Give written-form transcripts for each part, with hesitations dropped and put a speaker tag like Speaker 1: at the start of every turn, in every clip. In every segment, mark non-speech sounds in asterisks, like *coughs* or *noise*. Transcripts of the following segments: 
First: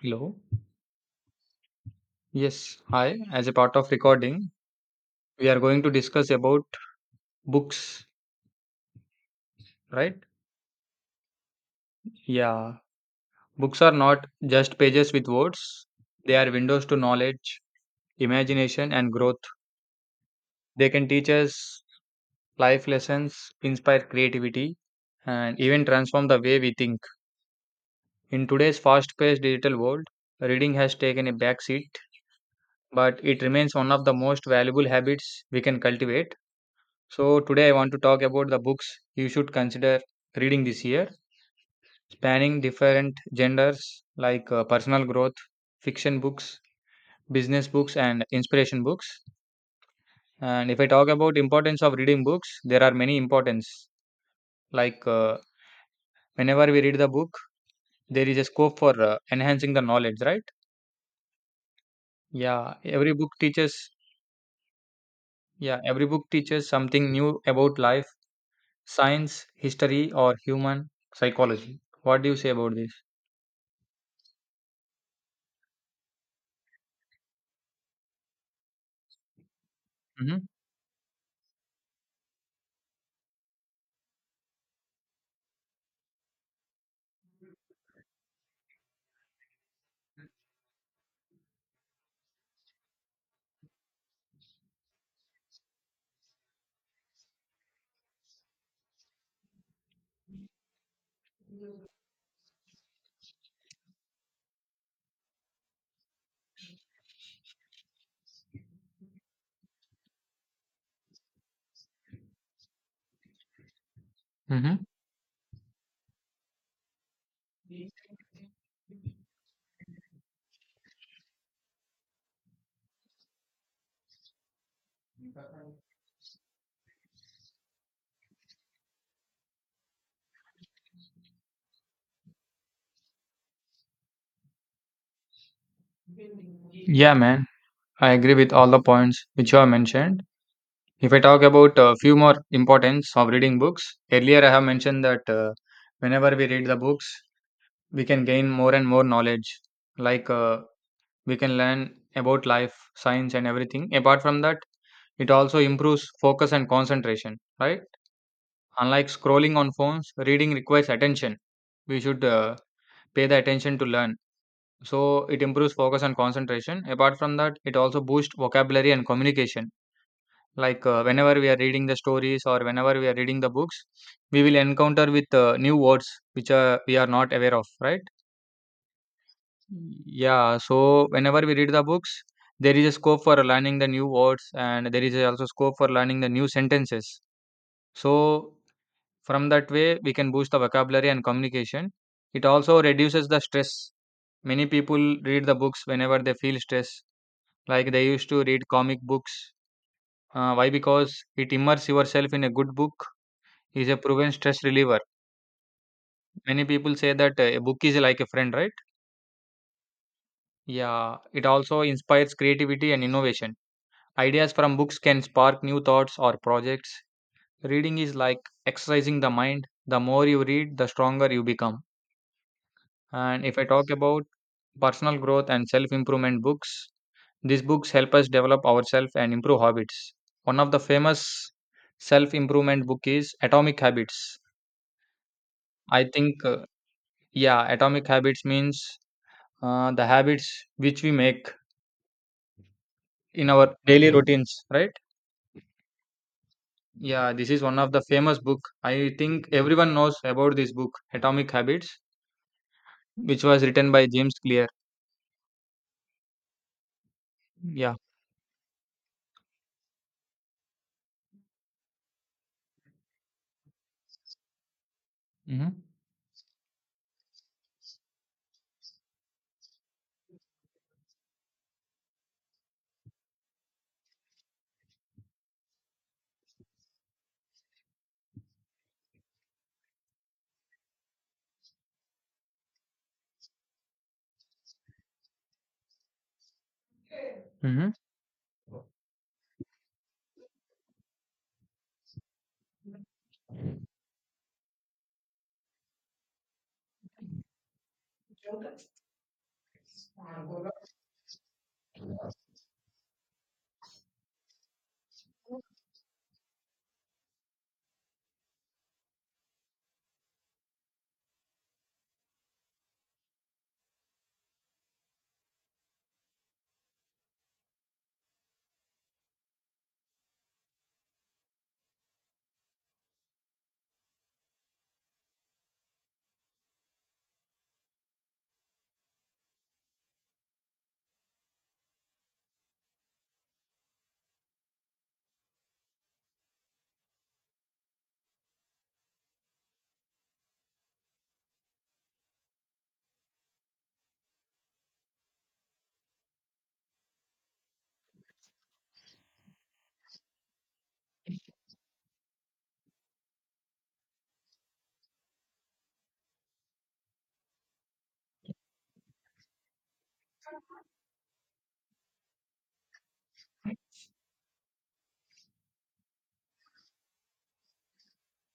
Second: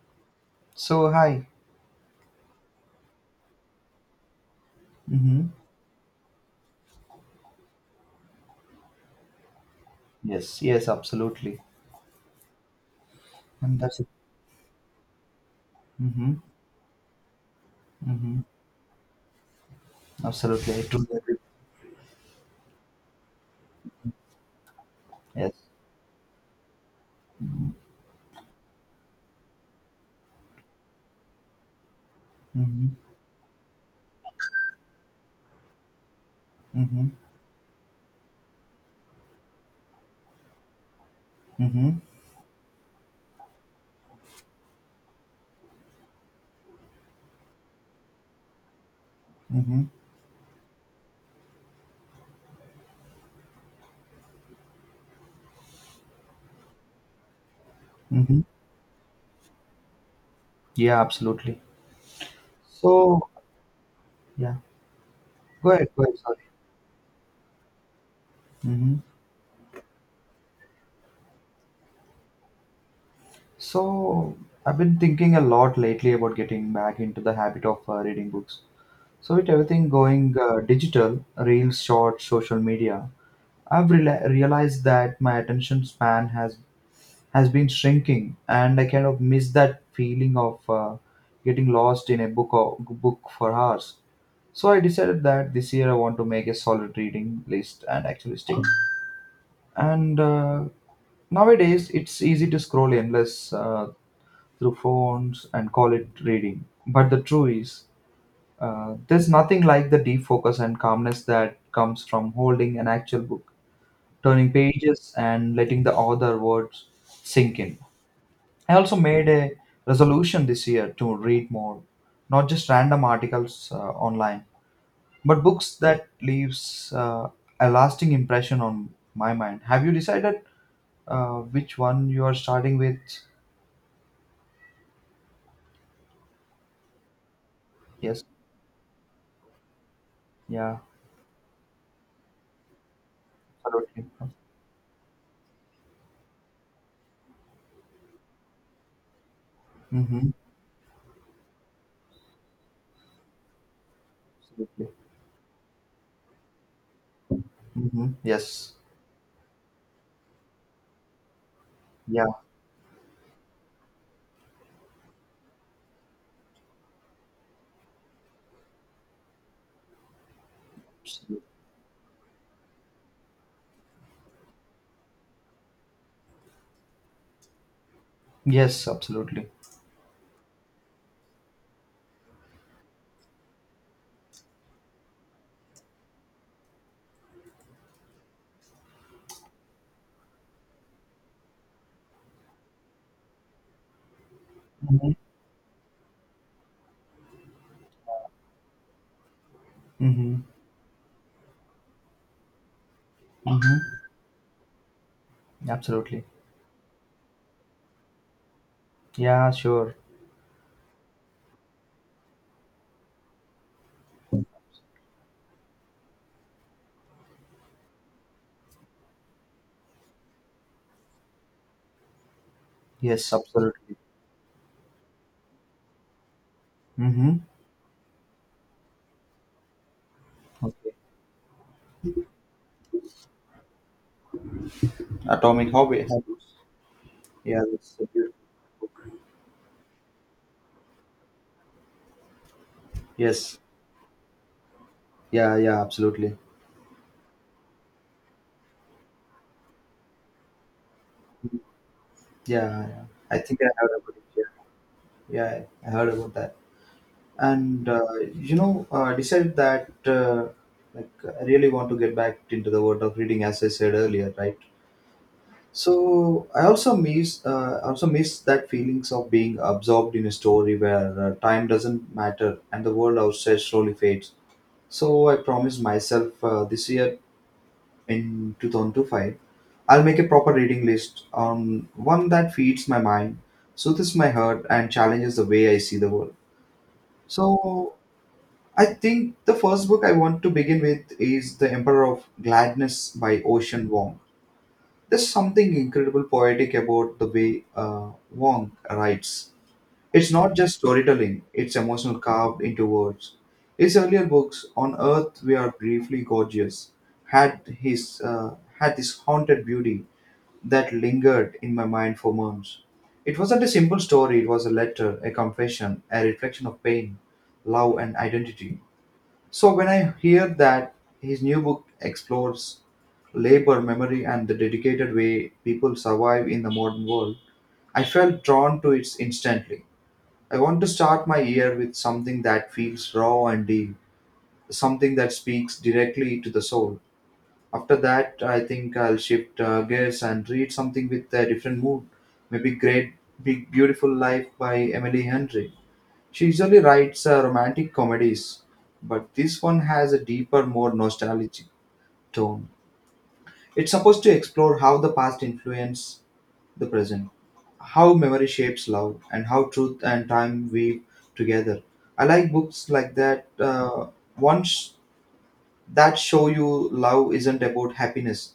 Speaker 1: Hello.
Speaker 2: So hi.
Speaker 1: Yes. Hi. As a part of recording,
Speaker 2: Mm-hmm.
Speaker 1: we are going to discuss about books, right?
Speaker 2: Yes, yes, absolutely.
Speaker 1: Yeah.
Speaker 2: And
Speaker 1: Books are
Speaker 2: that's it.
Speaker 1: not just pages with words.
Speaker 2: Mm-hmm.
Speaker 1: They are windows to knowledge,
Speaker 2: Mm-hmm.
Speaker 1: imagination, and growth.
Speaker 2: Absolutely, I
Speaker 1: They can
Speaker 2: truly
Speaker 1: teach
Speaker 2: agree.
Speaker 1: us life lessons, inspire creativity,
Speaker 2: Yes.
Speaker 1: and even transform the way we think. In today's fast-paced digital world, reading has taken a back seat,
Speaker 2: Mm-hmm.
Speaker 1: but it remains one of the most valuable habits we can cultivate.
Speaker 2: Mm-hmm.
Speaker 1: So today I want to talk about the books you should consider reading this year,
Speaker 2: Mm-hmm.
Speaker 1: spanning different genders like personal growth, fiction books, business books and inspiration books.
Speaker 2: Mm-hmm.
Speaker 1: And if I talk about importance of reading books, there are many importance like whenever we read the book, there is
Speaker 2: Mm-hmm.
Speaker 1: a scope for enhancing the knowledge, right?
Speaker 2: Yeah, absolutely.
Speaker 1: Yeah, every
Speaker 2: So
Speaker 1: book teaches
Speaker 2: Yeah.
Speaker 1: yeah,
Speaker 2: Go
Speaker 1: every
Speaker 2: ahead,
Speaker 1: book
Speaker 2: sorry.
Speaker 1: teaches something new about life,
Speaker 2: Mm-hmm.
Speaker 1: science, history or human psychology. What do you say about this?
Speaker 2: So I've been thinking a lot lately about getting back into the habit of reading books. So with everything going
Speaker 1: Mhm.
Speaker 2: digital, reels, short, social media, I've realized that my attention span has been shrinking, and I kind of miss that feeling of getting lost in a book or book for hours. So I decided that this year I want to make a solid reading list and actually stick. And Nowadays it's easy to scroll endless through phones and call it reading. But the truth is, there's nothing like the deep focus and calmness that comes from holding an actual book, turning
Speaker 1: Mhm.
Speaker 2: pages, and letting the author words sink in. I also made a resolution this year to read more, not just random articles online, but books that leaves a lasting impression on my mind. Have you decided which one you are starting with?
Speaker 1: Yeah, man, I
Speaker 2: Yes.
Speaker 1: agree with all the points which you have mentioned.
Speaker 2: Yeah.
Speaker 1: If I talk about a few more importance of reading books,
Speaker 2: Absolutely.
Speaker 1: earlier I have mentioned that whenever we read the books, we can gain more and more knowledge. Like
Speaker 2: Mm-hmm.
Speaker 1: we can learn about life, science, and everything. Apart from that,
Speaker 2: Absolutely.
Speaker 1: it also improves focus and concentration, right?
Speaker 2: Mm-hmm. Yes.
Speaker 1: Unlike scrolling on phones, reading requires attention. We should
Speaker 2: Yeah.
Speaker 1: pay the attention to learn. So it improves focus and concentration. Apart from that, it also boosts vocabulary and communication. Like, whenever
Speaker 2: Absolutely.
Speaker 1: we are reading the stories or whenever we are reading the books, we will encounter with new words which we are not aware of, right?
Speaker 2: Yes. Absolutely.
Speaker 1: Yeah, so whenever we read the books, there is a scope for learning the new words and there is also scope for learning the new sentences. So, from that way, we can boost the vocabulary and communication. It also reduces the stress. Many
Speaker 2: Mm-hmm.
Speaker 1: people read the books whenever they feel stress, like they used to read comic books.
Speaker 2: Mm-hmm.
Speaker 1: Why? Because it immerses yourself in a good book,
Speaker 2: Mm-hmm.
Speaker 1: is a proven stress reliever.
Speaker 2: Absolutely.
Speaker 1: Many people say that a book is like a friend, right?
Speaker 2: Yeah. Sure.
Speaker 1: Yeah, it also inspires creativity and innovation. Ideas from books can spark new thoughts or projects. Reading is like exercising the mind. The more you read, the stronger you become.
Speaker 2: Yes.
Speaker 1: And if I talk
Speaker 2: Absolutely.
Speaker 1: about personal growth and self improvement books,
Speaker 2: Mm-hmm.
Speaker 1: these books help us develop ourselves and improve habits. One of the
Speaker 2: Okay.
Speaker 1: famous self improvement book is Atomic Habits.
Speaker 2: Atomic
Speaker 1: I
Speaker 2: hobby.
Speaker 1: think,
Speaker 2: Yeah,
Speaker 1: yeah,
Speaker 2: that's
Speaker 1: Atomic
Speaker 2: a
Speaker 1: Habits
Speaker 2: beautiful.
Speaker 1: means the habits which we make in
Speaker 2: Yes.
Speaker 1: our daily routines, right?
Speaker 2: Yeah. Yeah. Absolutely.
Speaker 1: Yeah, this is one of the famous book. I think everyone knows about this book Atomic Habits,
Speaker 2: Yeah. Yeah. I
Speaker 1: which
Speaker 2: think
Speaker 1: was
Speaker 2: I heard
Speaker 1: written by
Speaker 2: about it.
Speaker 1: James
Speaker 2: Yeah.
Speaker 1: Clear.
Speaker 2: Yeah, I heard about that. And
Speaker 1: Yeah.
Speaker 2: you know, decided that like I really want to get back into the world of reading, as I said earlier, right?
Speaker 1: Mm-hmm.
Speaker 2: So I also miss that feelings of being absorbed in a story where time doesn't matter and the world outside slowly fades. So I promised myself this year in 2025 I'll make a proper reading list, one that feeds my mind, soothes my heart, and challenges the way I see the world.
Speaker 1: Mm-hmm.
Speaker 2: So I think the first book I want to begin with is The Emperor of Gladness by Ocean Wong. There's something incredible poetic about the way Wong writes. It's not just storytelling, it's emotional carved into words. His earlier books, On Earth We Are Briefly Gorgeous, had this haunted beauty that lingered in my mind for months. It wasn't a simple story, it was a letter, a confession, a reflection of pain, love, and identity. So when I hear that his new book explores labor, memory, and the dedicated way people survive in the modern world, I felt drawn to it instantly. I want to start my year with something that feels raw and deep, something that speaks directly to the soul. After that, I think I'll shift gears and read something with a different mood. Maybe Great Big Beautiful Life by Emily Henry. She usually writes romantic comedies, but this one has a deeper, more nostalgic tone. It's supposed to explore how the past influences the present, how memory shapes love, and how truth and time weave together. I like books like that. Once that show you love isn't about happiness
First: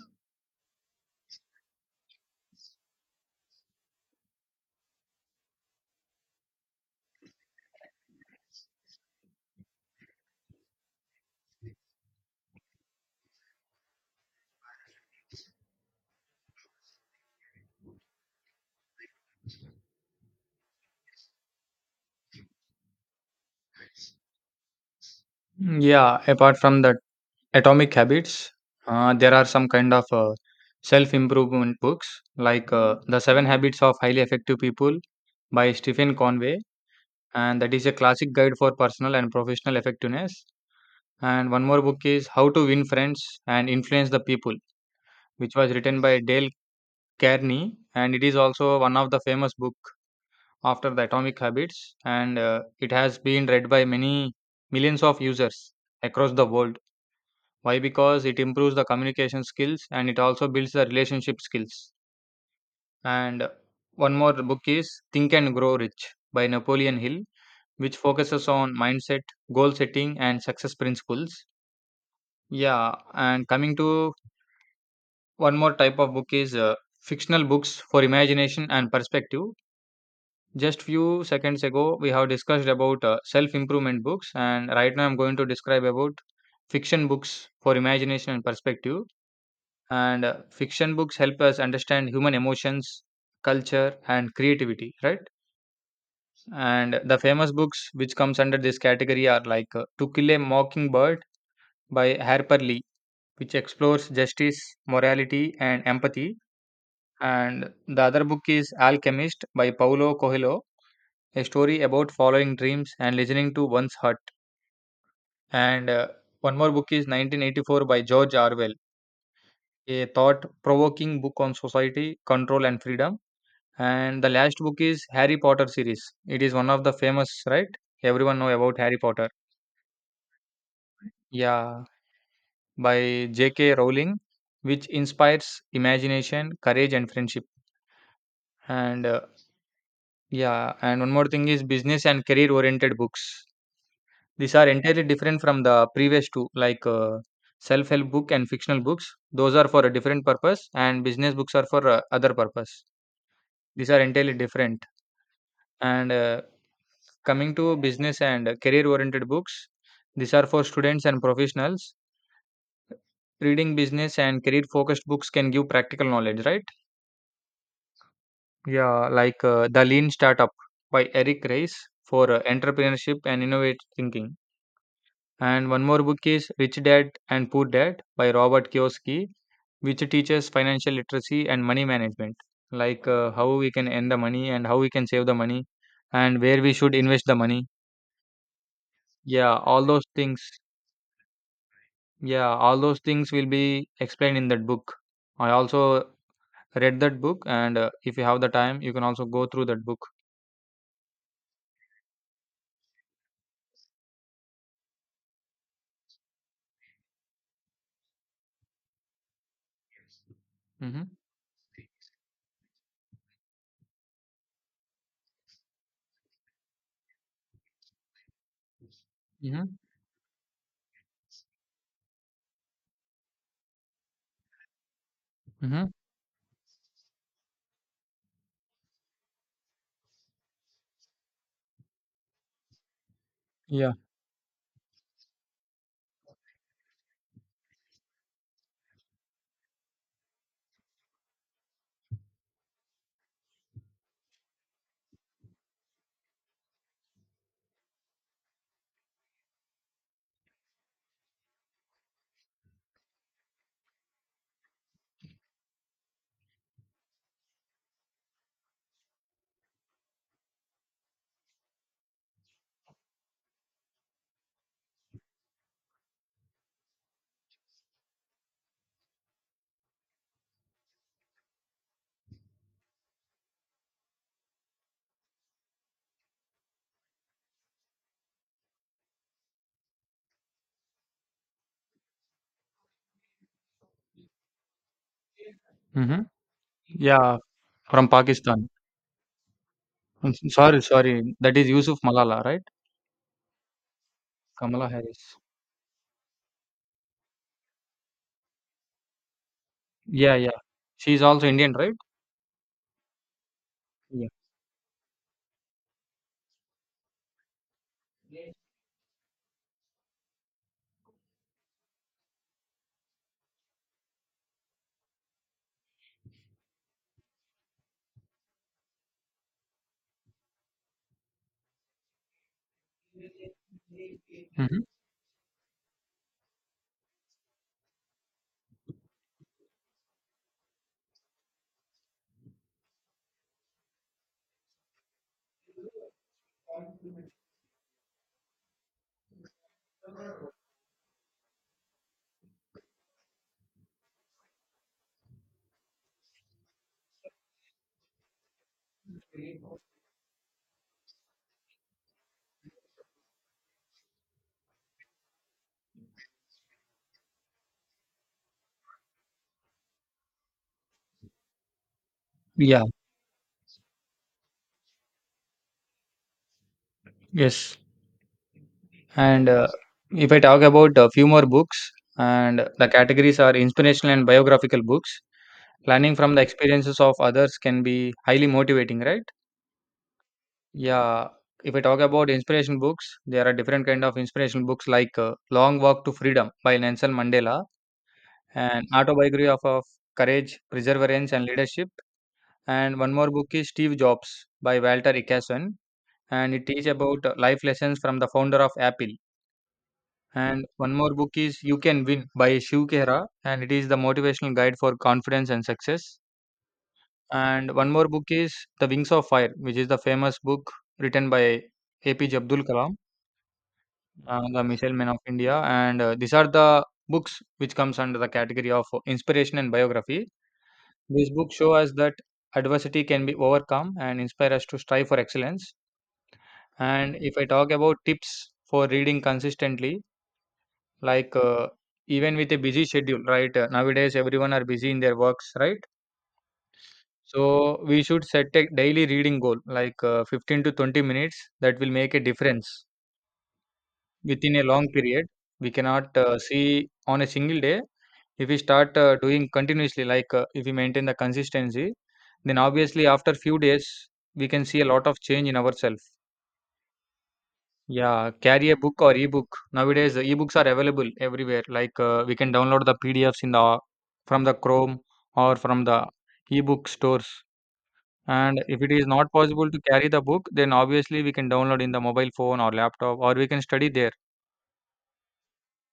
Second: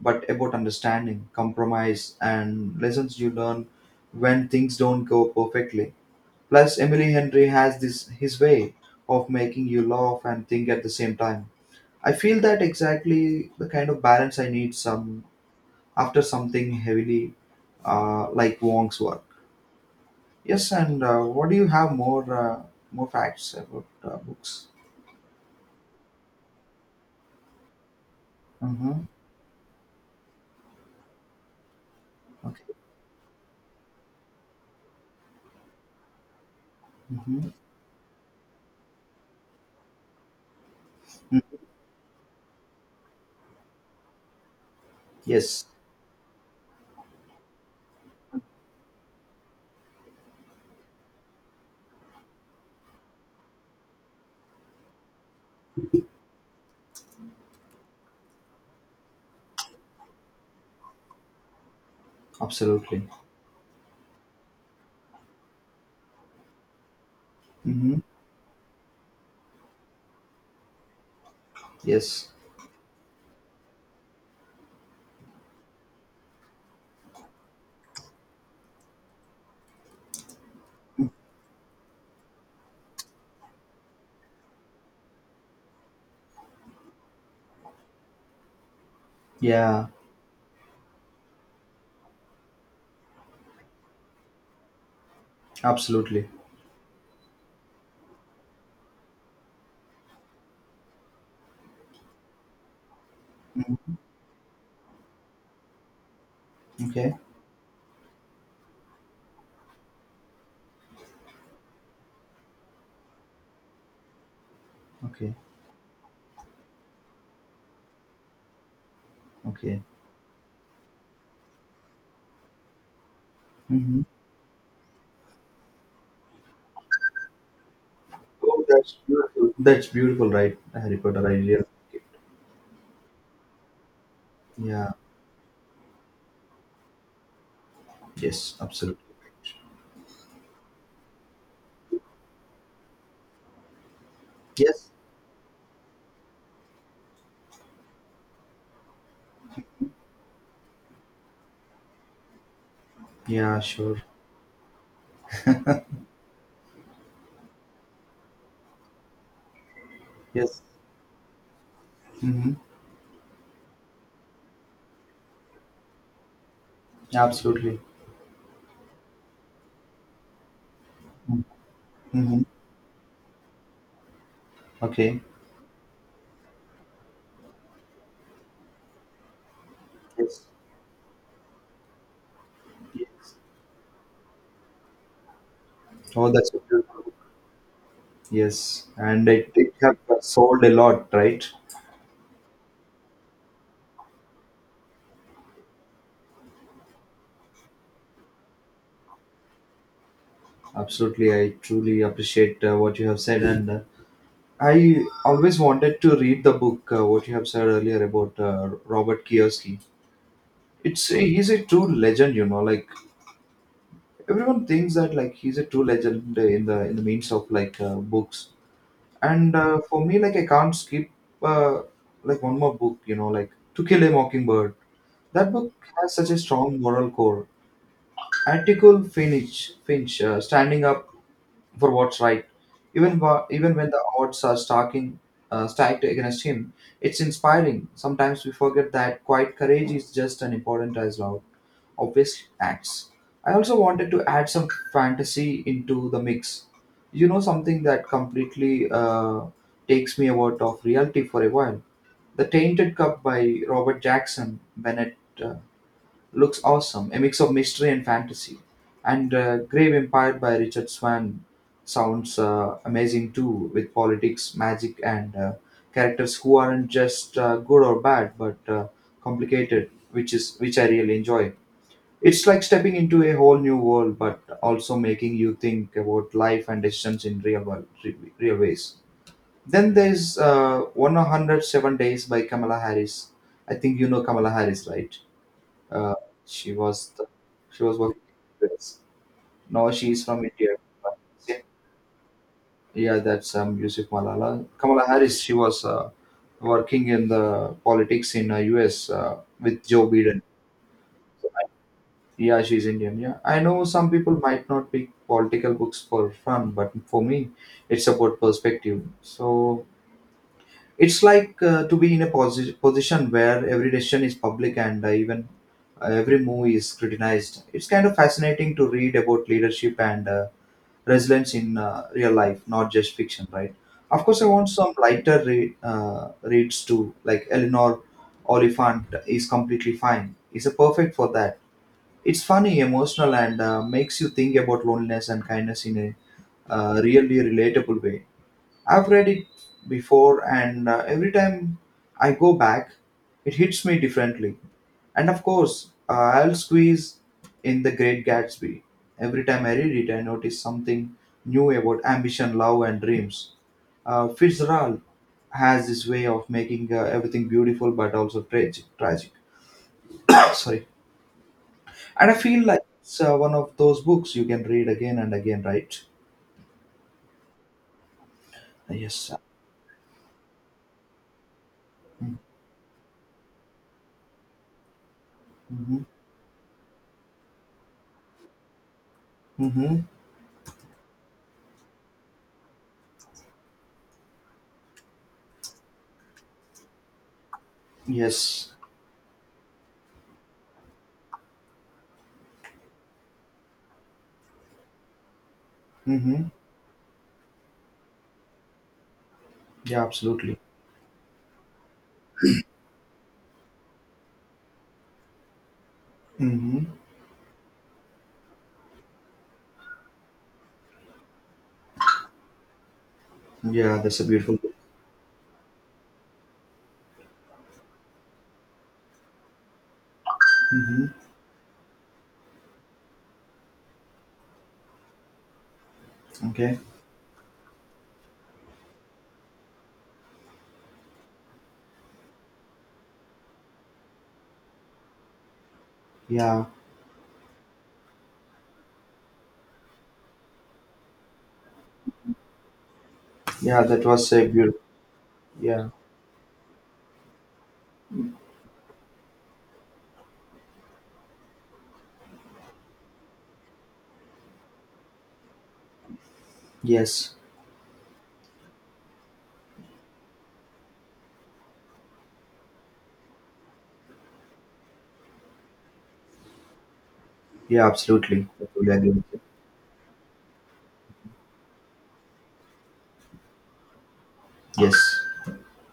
Speaker 2: but about understanding compromise and lessons you learn when things don't go perfectly, plus Emily Henry has this his way of making you laugh and think at the same time. I feel that exactly the kind of balance I need some after something heavily, like Wong's work. Yes, and what do you have more more facts about books?
Speaker 1: Yeah, apart from that Atomic Habits,
Speaker 2: Mm-hmm.
Speaker 1: there are some kind of self improvement books
Speaker 2: Okay.
Speaker 1: like The Seven Habits of Highly Effective People by Stephen Conway,
Speaker 2: Mm-hmm.
Speaker 1: and that is a classic guide for personal and professional effectiveness.
Speaker 2: Mm,
Speaker 1: And one more book is How to Win Friends and Influence the People, which
Speaker 2: yes,
Speaker 1: was written by Dale Carnegie, and it is also one of the famous book after the Atomic Habits, and it has been read by many millions of users across the world. Why? Because it improves the communication skills and it also builds the relationship skills.
Speaker 2: absolutely.
Speaker 1: And one more book is Think and Grow Rich by Napoleon Hill, which
Speaker 2: Mhm.
Speaker 1: focuses on mindset, goal setting, and success principles.
Speaker 2: Yes.
Speaker 1: Yeah, and coming to one more type of book is fictional books for imagination and perspective. Just few seconds ago, we have discussed about self-improvement books, and right now I'm going to describe about fiction books for imagination and perspective.
Speaker 2: Yeah.
Speaker 1: And fiction books help us understand human emotions, culture, and creativity, right?
Speaker 2: Absolutely.
Speaker 1: And the famous books which comes under this category are like To Kill a Mockingbird by Harper Lee, which
Speaker 2: Mhm.
Speaker 1: explores justice, morality, and empathy.
Speaker 2: Okay.
Speaker 1: And the other book is Alchemist by Paulo Coelho, a story about following dreams and listening to one's heart.
Speaker 2: Okay.
Speaker 1: And one more book is 1984 by George Orwell,
Speaker 2: Okay.
Speaker 1: a thought provoking book on society, control, and freedom.
Speaker 2: Hmm.
Speaker 1: And the last book is Harry Potter series. It is one of the famous, right? Everyone know
Speaker 2: Oh,
Speaker 1: about
Speaker 2: that's
Speaker 1: Harry Potter.
Speaker 2: beautiful. That's beautiful, right? Harry Potter. I really like
Speaker 1: Yeah,
Speaker 2: it.
Speaker 1: by J.K. Rowling, which
Speaker 2: Yeah.
Speaker 1: inspires imagination, courage, and friendship.
Speaker 2: Yes. Absolutely.
Speaker 1: And yeah, and one more thing is business and career oriented books. These are
Speaker 2: Yes.
Speaker 1: entirely different from the previous two, like self-help book and fictional books. Those are for a different purpose, and business books are for other purpose.
Speaker 2: Yeah.
Speaker 1: These are
Speaker 2: Sure.
Speaker 1: entirely different. And coming to business and career-oriented books, these are
Speaker 2: Yes.
Speaker 1: for students and professionals.
Speaker 2: Mm-hmm.
Speaker 1: Reading business and career-focused books can give practical knowledge, right?
Speaker 2: Absolutely.
Speaker 1: Yeah, like The Lean Startup by Eric Rice for
Speaker 2: Mm-hmm.
Speaker 1: entrepreneurship and innovative thinking.
Speaker 2: Okay.
Speaker 1: And one more book is Rich Dad and Poor Dad by Robert Kiyosaki, which
Speaker 2: Yes.
Speaker 1: teaches financial literacy and money management, like
Speaker 2: Yes.
Speaker 1: how we can earn the money and how we can save the money
Speaker 2: Oh,
Speaker 1: and
Speaker 2: that's
Speaker 1: where
Speaker 2: so
Speaker 1: we should
Speaker 2: beautiful.
Speaker 1: invest the money.
Speaker 2: Yes, and it,
Speaker 1: Yeah,
Speaker 2: it
Speaker 1: all
Speaker 2: have
Speaker 1: those things.
Speaker 2: sold a lot, right?
Speaker 1: Yeah, all those things will be explained in that book. I also read that book, and if you have the time, you can also go through that book.
Speaker 2: Absolutely, I truly appreciate what you have said, and I always wanted to read the book what you have said earlier about Robert Kiyosaki.
Speaker 1: Mm-hmm.
Speaker 2: It's He's a true legend, you know. Like everyone thinks that like he's a true legend in the means of books. And
Speaker 1: Mm-hmm.
Speaker 2: For me, I can't skip uh, one more book, you know, like To Kill a Mockingbird. That book
Speaker 1: Mm-hmm.
Speaker 2: has such a strong moral core. Atticus Finch, standing up for what's right. Even when
Speaker 1: Yeah.
Speaker 2: the odds are stacking stacked against him, it's inspiring. Sometimes we forget that quiet courage is just as important as loud, obvious acts. I also wanted to add some fantasy into the mix. You know, something that completely takes me out of reality for a while. The Tainted Cup by Robert Jackson Bennett uh, looks awesome, a mix of mystery and fantasy. And Grave Empire by Richard Swan sounds amazing too, with politics, magic, and characters who aren't just good or bad, but complicated, which I really enjoy. It's like stepping into a whole new world, but also making you think about life and decisions in real world, real ways. Then there's 107 Days by Kamala Harris. I think you know Kamala Harris, right? Uh,
Speaker 1: Mm-hmm.
Speaker 2: she was the,
Speaker 1: Yeah,
Speaker 2: she was
Speaker 1: from
Speaker 2: working in
Speaker 1: Pakistan.
Speaker 2: US. Now she is
Speaker 1: Mm,
Speaker 2: from India.
Speaker 1: sorry, sorry. That is Yusuf Malala, right?
Speaker 2: Yeah, that's Yusuf Malala.
Speaker 1: Kamala
Speaker 2: Kamala
Speaker 1: Harris.
Speaker 2: Harris, she was working in the politics in US with Joe
Speaker 1: Yeah,
Speaker 2: Biden.
Speaker 1: yeah. She is also Indian, right?
Speaker 2: Yeah, she's Indian. Yeah, I know some
Speaker 1: Yeah.
Speaker 2: people might not pick political books for fun, but for me, it's about perspective. So it's like to be in a position where every decision is public and even every move is criticized. It's kind of fascinating to read about leadership and resilience in real life, not just fiction, right? Of course, I want
Speaker 1: Mm-hmm.
Speaker 2: some lighter reads too, like Eleanor Oliphant is completely fine. It's a perfect for that. It's funny, emotional, and makes you think about loneliness and kindness in a really relatable way. I've read it before, and every time I go back, it hits me differently. And of course, I'll squeeze in The Great Gatsby. Every time I read it, I notice something new about ambition, love, and dreams. Fitzgerald has this way of making everything beautiful but also tragic. *coughs* Sorry. And I feel like
Speaker 1: Yeah.
Speaker 2: it's one of those books you can read again and again, right?
Speaker 1: Yes,
Speaker 2: Yes.
Speaker 1: and if I talk about a few more books,
Speaker 2: Mm-hmm.
Speaker 1: and the categories are inspirational and biographical books.
Speaker 2: Mm-hmm.
Speaker 1: Learning from the experiences of others can be highly motivating, right?
Speaker 2: Mm-hmm.
Speaker 1: Yeah. If I talk about inspiration books, there are different kind of inspirational books like Long Walk to Freedom by Nelson Mandela,
Speaker 2: Yes.
Speaker 1: and autobiography of courage, perseverance, and leadership. And one more book is Steve Jobs by Walter Isaacson,
Speaker 2: Mm-hmm.
Speaker 1: and it teaches about life lessons from the founder of Apple.
Speaker 2: Yeah, absolutely.
Speaker 1: And one more book is You Can Win by Shiv Khera, and it is the motivational guide for confidence and success.
Speaker 2: Mm-hmm.
Speaker 1: And one more book is The Wings of Fire, which is the famous book written by APJ Abdul Kalam,
Speaker 2: Yeah, that's a beautiful.
Speaker 1: the missile man of India. And these are the books which comes under the category of inspiration and biography.
Speaker 2: Mm-hmm.
Speaker 1: These books show us that adversity can be overcome and inspire us to strive for excellence.
Speaker 2: Okay.
Speaker 1: And if I talk about tips for reading consistently, like, even with a busy schedule, right? Nowadays, everyone are busy in their works, right?
Speaker 2: Yeah.
Speaker 1: So we should set a daily reading goal, like 15 to 20 minutes. That will make a difference
Speaker 2: Yeah, that was a
Speaker 1: within a
Speaker 2: beautiful.
Speaker 1: long period. We
Speaker 2: Yeah.
Speaker 1: cannot see on a single day. If we start doing continuously, like if we maintain the consistency, then obviously after few days we can see a lot of change in ourselves.
Speaker 2: Yes.
Speaker 1: Yeah, carry a book or ebook. Nowadays, the ebooks are available everywhere. Like we can download the PDFs in the from the Chrome or from the ebook stores.
Speaker 2: Yeah, absolutely.
Speaker 1: And
Speaker 2: I
Speaker 1: if it
Speaker 2: totally
Speaker 1: is
Speaker 2: agree with
Speaker 1: not
Speaker 2: you.
Speaker 1: possible to carry the book, then obviously we can download in the mobile phone or laptop, or we can study there.
Speaker 2: Yes.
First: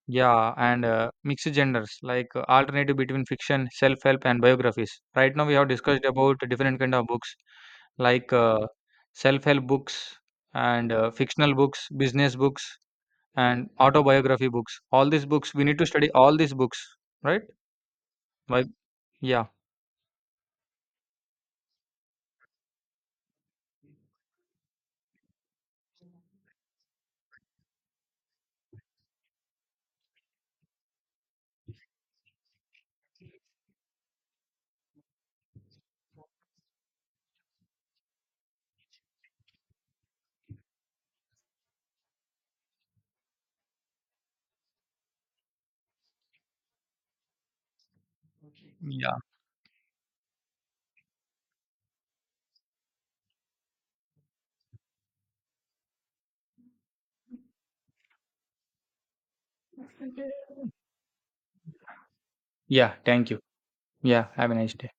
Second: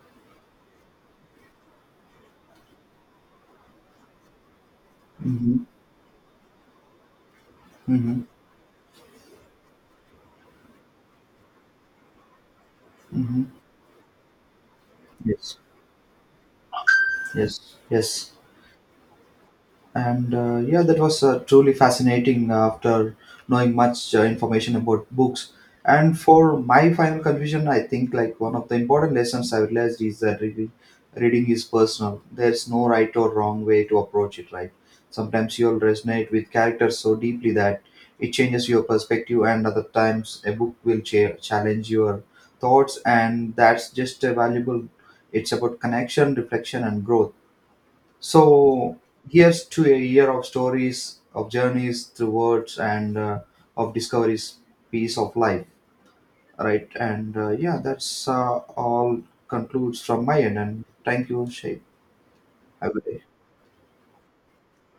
Speaker 1: Yeah, and mixed genders like alternative between fiction, self-help, and biographies. Right now, we
Speaker 2: Mm-hmm.
Speaker 1: have discussed about different kind of books
Speaker 2: Mm-hmm.
Speaker 1: like self-help books and fictional books, business books,
Speaker 2: Mm-hmm.
Speaker 1: and autobiography books. All these books
Speaker 2: Yes.
Speaker 1: we need to study, all these books, right?
Speaker 2: Yes. Yes.
Speaker 1: Why? Yeah.
Speaker 2: And yeah, that was truly fascinating after knowing much information about books. And for my final conclusion, I think like one of the important lessons I realized is that reading is personal. There's no right or wrong way to approach it, right? Sometimes you'll resonate with characters so deeply that it changes your perspective, and other times a book will challenge your thoughts, and that's just a valuable. It's about connection, reflection, and growth. So here's to a year of stories, of journeys through words, and of discoveries, piece of life, right? And yeah, that's all concludes from my end.
Speaker 1: Yeah,
Speaker 2: And thank you, Shay. Have a
Speaker 1: yeah,
Speaker 2: good day.
Speaker 1: thank you. Yeah, have a nice day.